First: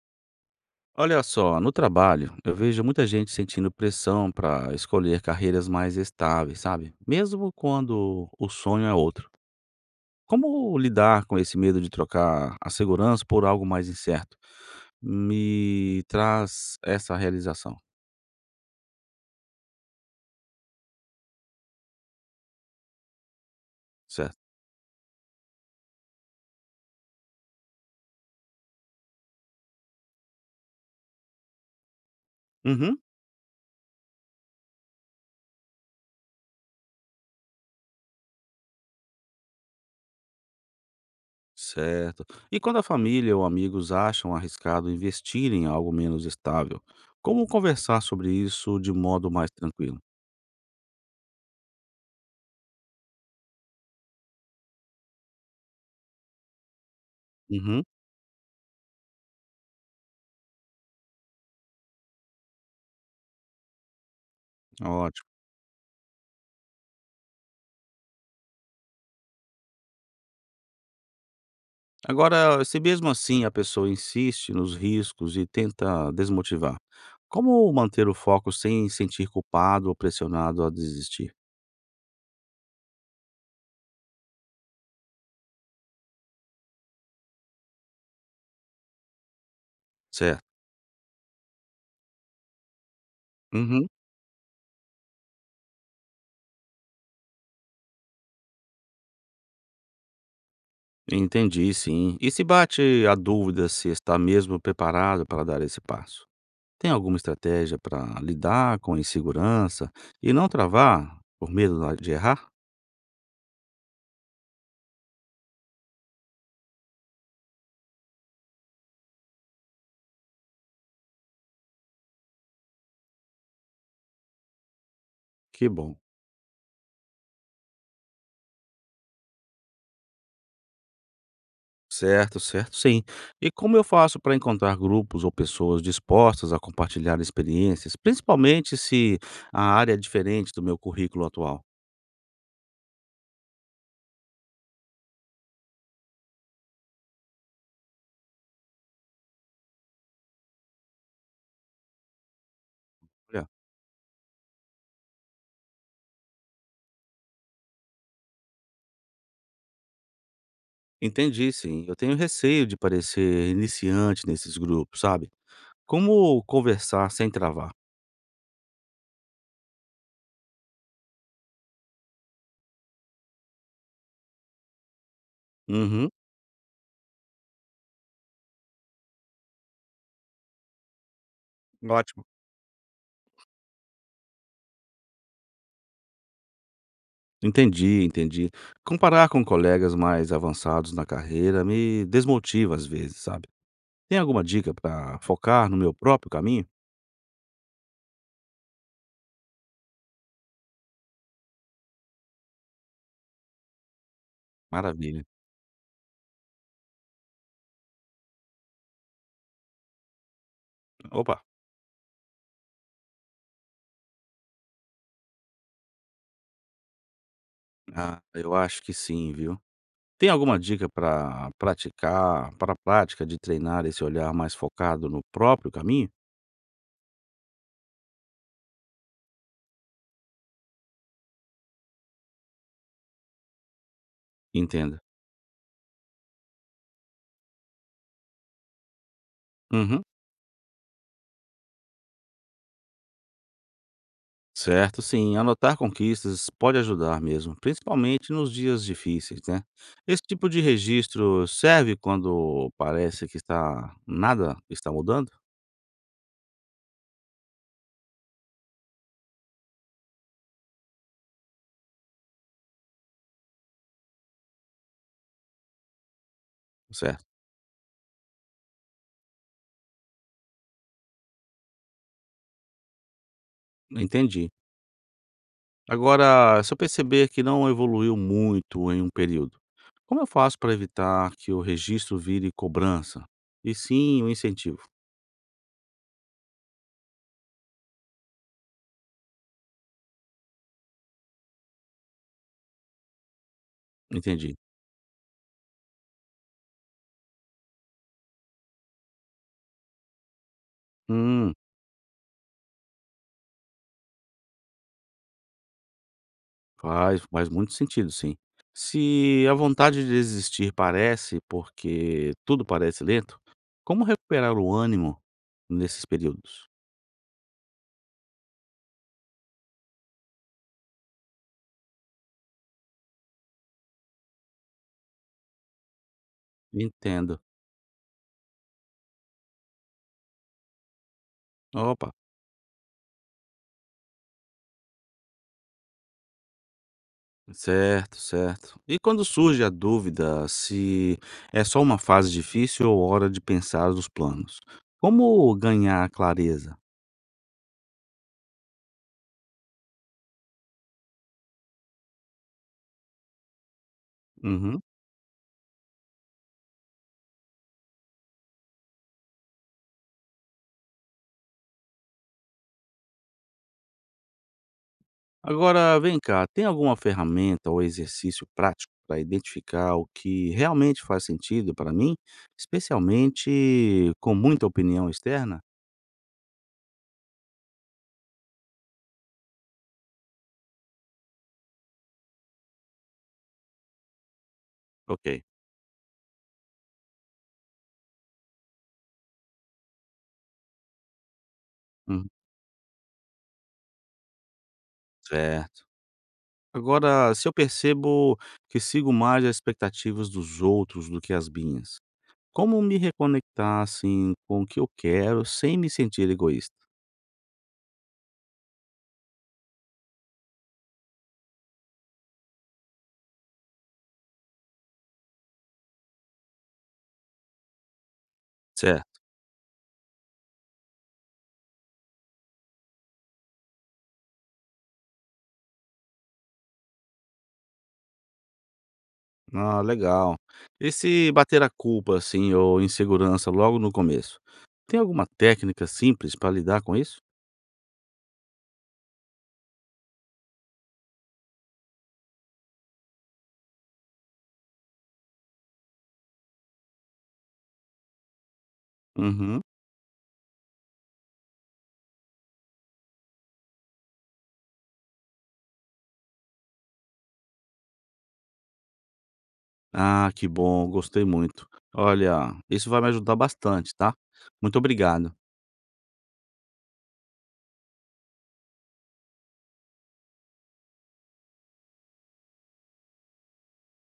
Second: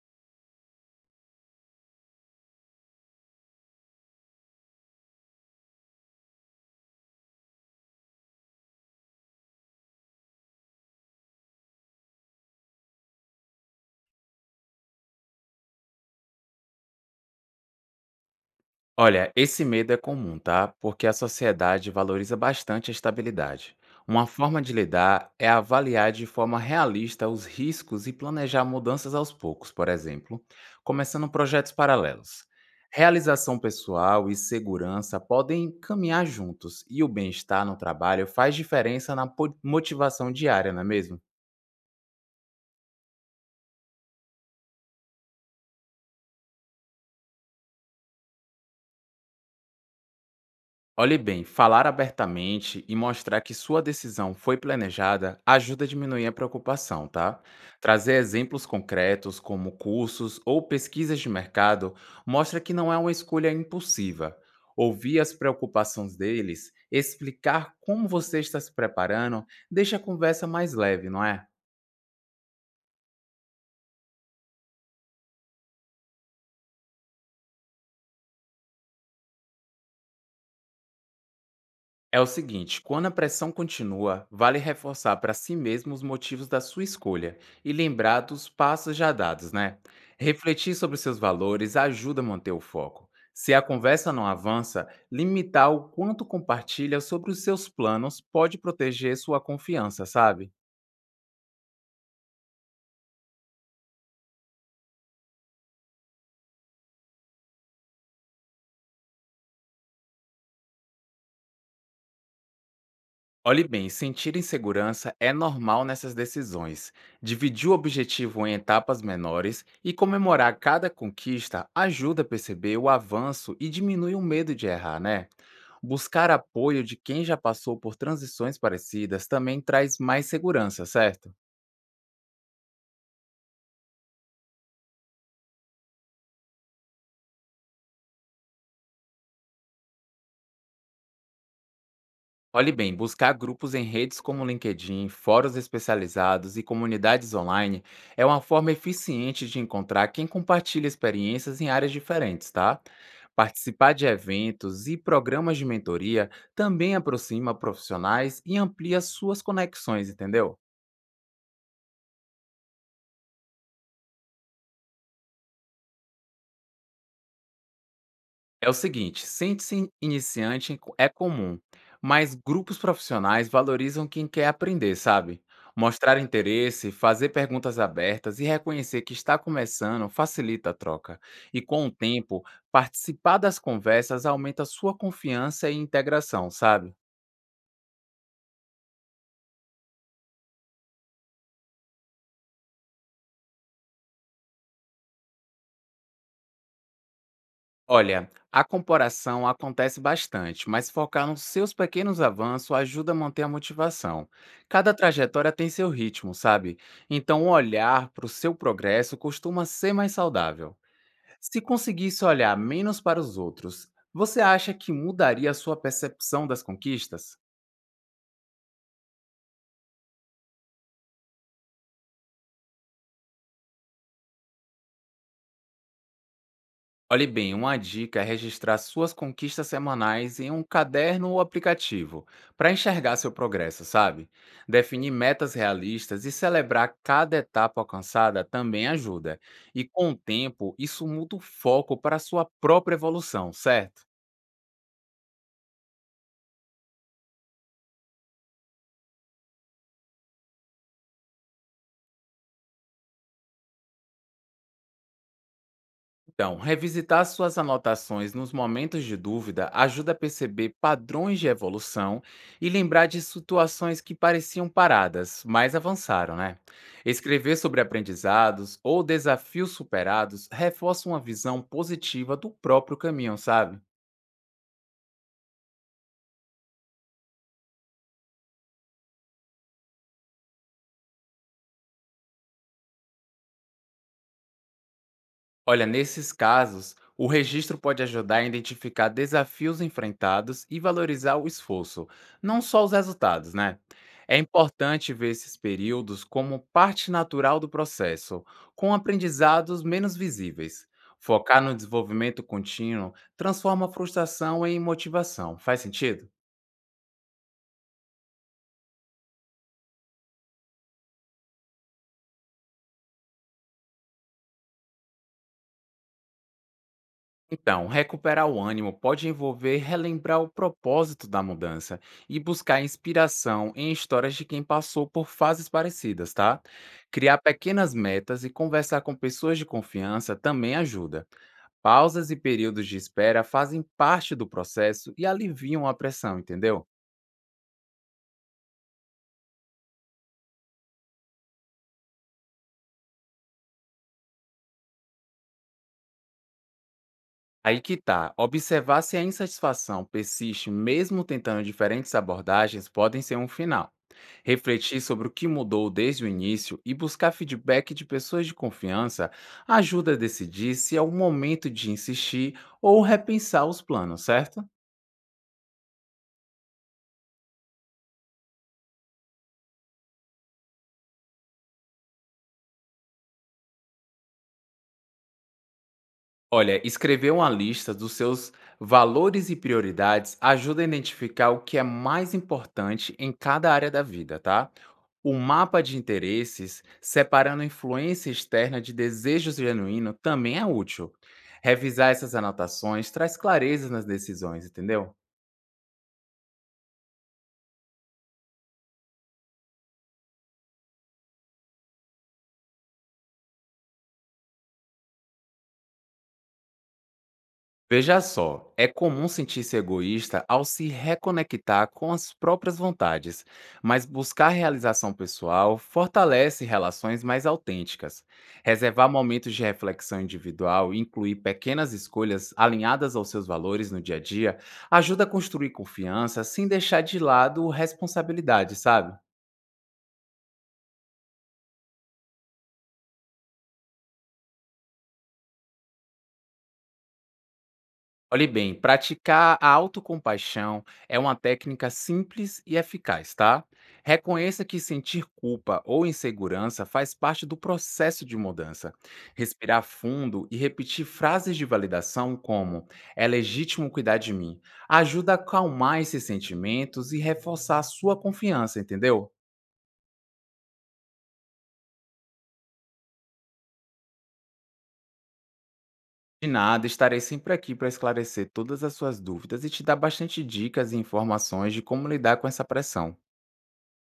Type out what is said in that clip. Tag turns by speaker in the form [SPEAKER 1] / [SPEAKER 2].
[SPEAKER 1] Olha só, no trabalho, eu vejo muita gente sentindo pressão para escolher carreiras mais estáveis, sabe? Mesmo quando o sonho é outro. Como lidar com esse medo de trocar a segurança por algo mais incerto? Me traz essa realização,
[SPEAKER 2] Olha, esse medo é comum, tá? Porque a sociedade valoriza bastante a estabilidade. Uma
[SPEAKER 1] certo?
[SPEAKER 2] forma de lidar é avaliar de forma realista os riscos e planejar mudanças aos poucos, por exemplo, começando projetos paralelos.
[SPEAKER 1] Uhum,
[SPEAKER 2] Realização pessoal e segurança podem caminhar juntos, e o bem-estar no trabalho faz diferença na motivação diária, não é mesmo?
[SPEAKER 1] certo. E quando a família ou amigos acham arriscado investir em algo menos estável, como conversar sobre isso de modo mais tranquilo?
[SPEAKER 2] Olhe bem, falar abertamente e mostrar que sua decisão foi planejada ajuda a diminuir a preocupação, tá?
[SPEAKER 1] Uhum,
[SPEAKER 2] Trazer exemplos concretos, como cursos ou pesquisas de mercado, mostra que não é uma escolha impulsiva. Ouvir
[SPEAKER 1] ótimo.
[SPEAKER 2] as preocupações deles, explicar como você está se preparando, deixa a conversa mais leve, não é?
[SPEAKER 1] Agora, se mesmo assim a pessoa insiste nos riscos e tenta desmotivar, como manter o foco sem sentir culpado ou pressionado a desistir?
[SPEAKER 2] É o seguinte, quando a pressão continua, vale reforçar para si mesmo os motivos da sua escolha e lembrar dos passos já dados, né?
[SPEAKER 1] Certo.
[SPEAKER 2] Refletir sobre seus valores ajuda a manter o foco. Se a
[SPEAKER 1] Uhum.
[SPEAKER 2] conversa não avança, limitar o quanto compartilha sobre os seus planos pode proteger sua confiança, sabe?
[SPEAKER 1] Entendi, sim. E se bate a dúvida se está mesmo preparado para dar esse passo? Tem alguma estratégia para lidar com a insegurança e não travar por medo de errar?
[SPEAKER 2] Olhe bem, sentir insegurança é normal nessas decisões. Dividir o objetivo em etapas menores e comemorar cada conquista ajuda a perceber o avanço e diminui o medo de errar, né?
[SPEAKER 1] Que bom.
[SPEAKER 2] Buscar apoio de quem já passou por transições parecidas também traz mais segurança, certo?
[SPEAKER 1] Certo, certo, sim. E como eu faço para encontrar grupos ou pessoas dispostas a compartilhar experiências, principalmente se a área é diferente do meu currículo atual?
[SPEAKER 2] Olhe bem, buscar grupos em redes como LinkedIn, fóruns especializados e comunidades online é uma forma eficiente de encontrar quem compartilha experiências em áreas diferentes, tá?
[SPEAKER 1] Olha,
[SPEAKER 2] Participar de eventos e programas de mentoria também aproxima profissionais e amplia suas conexões, entendeu?
[SPEAKER 1] entendi, sim. Eu tenho receio de parecer iniciante nesses grupos, sabe? Como conversar sem travar?
[SPEAKER 2] É o seguinte, sente-se iniciante é comum, mas grupos profissionais valorizam quem quer aprender, sabe?
[SPEAKER 1] Uhum.
[SPEAKER 2] Mostrar interesse, fazer perguntas abertas e reconhecer que está começando facilita a troca. E com o
[SPEAKER 1] Ótimo.
[SPEAKER 2] tempo, participar das conversas aumenta sua confiança e integração, sabe?
[SPEAKER 1] Entendi, entendi. Comparar com colegas mais avançados na carreira me desmotiva às vezes, sabe? Tem alguma dica para focar no meu próprio caminho?
[SPEAKER 2] Olha, a comparação acontece bastante, mas focar nos seus pequenos avanços ajuda a manter a motivação. Cada
[SPEAKER 1] Maravilha.
[SPEAKER 2] trajetória tem seu ritmo, sabe? Então, olhar para o seu progresso costuma ser mais saudável.
[SPEAKER 1] Opa!
[SPEAKER 2] Se conseguisse olhar menos para os outros, você acha que mudaria a sua percepção das conquistas?
[SPEAKER 1] Ah, eu acho que sim, viu. Tem alguma dica para praticar para a prática de treinar esse olhar mais focado no próprio caminho?
[SPEAKER 2] Olhe bem, uma dica é registrar suas conquistas semanais em um caderno ou aplicativo, para enxergar seu progresso, sabe?
[SPEAKER 1] Entenda.
[SPEAKER 2] Definir metas realistas e celebrar cada etapa alcançada também ajuda. E
[SPEAKER 1] Uhum.
[SPEAKER 2] com o tempo, isso muda o foco para a sua própria evolução, certo?
[SPEAKER 1] Certo, sim. Anotar conquistas pode ajudar mesmo, principalmente nos dias difíceis, né? Esse tipo de registro serve quando parece que está nada está mudando?
[SPEAKER 2] Então, revisitar suas anotações nos momentos de dúvida ajuda a perceber padrões de evolução e lembrar de situações que pareciam paradas, mas avançaram, né?
[SPEAKER 1] Certo.
[SPEAKER 2] Escrever sobre aprendizados ou desafios superados reforça uma visão positiva do próprio caminho, sabe?
[SPEAKER 1] Entendi. Agora, se eu perceber que não evoluiu muito em um período, como eu faço para evitar que o registro vire cobrança? E sim, um incentivo.
[SPEAKER 2] Olha, nesses casos, o registro pode ajudar a identificar desafios enfrentados e valorizar o esforço, não só os resultados, né? É
[SPEAKER 1] Entendi.
[SPEAKER 2] importante ver esses períodos como parte natural do processo, com aprendizados menos visíveis.
[SPEAKER 1] Hum,
[SPEAKER 2] Focar no desenvolvimento contínuo transforma a frustração em motivação. Faz sentido?
[SPEAKER 1] faz, faz muito sentido, sim. Se a vontade de desistir parece porque tudo parece lento, como recuperar o ânimo nesses períodos?
[SPEAKER 2] Então, recuperar o ânimo pode envolver relembrar o propósito da mudança e buscar inspiração em histórias de quem passou por fases parecidas, tá? Criar
[SPEAKER 1] Entendo.
[SPEAKER 2] pequenas metas e conversar com pessoas de confiança também ajuda.
[SPEAKER 1] Opa.
[SPEAKER 2] Pausas e períodos de espera fazem parte do processo e aliviam a pressão, entendeu?
[SPEAKER 1] Certo, certo. E quando surge a dúvida se é só uma fase difícil ou hora de pensar os planos? Como ganhar clareza?
[SPEAKER 2] Aí que tá. Observar se a insatisfação persiste mesmo tentando diferentes abordagens podem ser um final.
[SPEAKER 1] Uhum.
[SPEAKER 2] Refletir sobre o que mudou desde o início e buscar feedback de pessoas de confiança ajuda a decidir se é o momento de insistir ou repensar os planos, certo?
[SPEAKER 1] Agora, vem cá, tem alguma ferramenta ou exercício prático para identificar o que realmente faz sentido para mim, especialmente com muita opinião externa?
[SPEAKER 2] Olha, escrever uma lista dos seus valores e prioridades ajuda a identificar o que é mais importante em cada área da vida, tá? O
[SPEAKER 1] Ok.
[SPEAKER 2] mapa de interesses, separando influência externa de desejos genuíno, também é útil. Revisar
[SPEAKER 1] Uhum.
[SPEAKER 2] essas anotações traz clareza nas decisões, entendeu?
[SPEAKER 1] Certo. Agora, se eu percebo que sigo mais as expectativas dos outros do que as minhas, como me reconectar, assim, com o que eu quero sem me sentir egoísta?
[SPEAKER 2] Veja só, é comum sentir-se egoísta ao se reconectar com as próprias vontades, mas buscar realização pessoal fortalece relações mais autênticas. Reservar
[SPEAKER 1] Certo.
[SPEAKER 2] momentos de reflexão individual e incluir pequenas escolhas alinhadas aos seus valores no dia a dia ajuda a construir confiança sem deixar de lado responsabilidade, sabe?
[SPEAKER 1] Ah, legal. E se bater a culpa, assim, ou insegurança logo no começo? Tem alguma técnica simples para lidar com isso?
[SPEAKER 2] Olhe bem, praticar a autocompaixão é uma técnica simples e eficaz, tá? Reconheça que sentir culpa ou insegurança faz parte do processo de mudança.
[SPEAKER 1] Uhum.
[SPEAKER 2] Respirar fundo e repetir frases de validação como "é legítimo cuidar de mim" ajuda a acalmar esses sentimentos e reforçar a sua confiança, entendeu?
[SPEAKER 1] Ah, que bom, gostei muito. Olha, isso vai me ajudar bastante, tá? Muito obrigado.
[SPEAKER 2] De nada, estarei sempre aqui para esclarecer todas as suas dúvidas e te dar bastante dicas e informações de como lidar com essa pressão.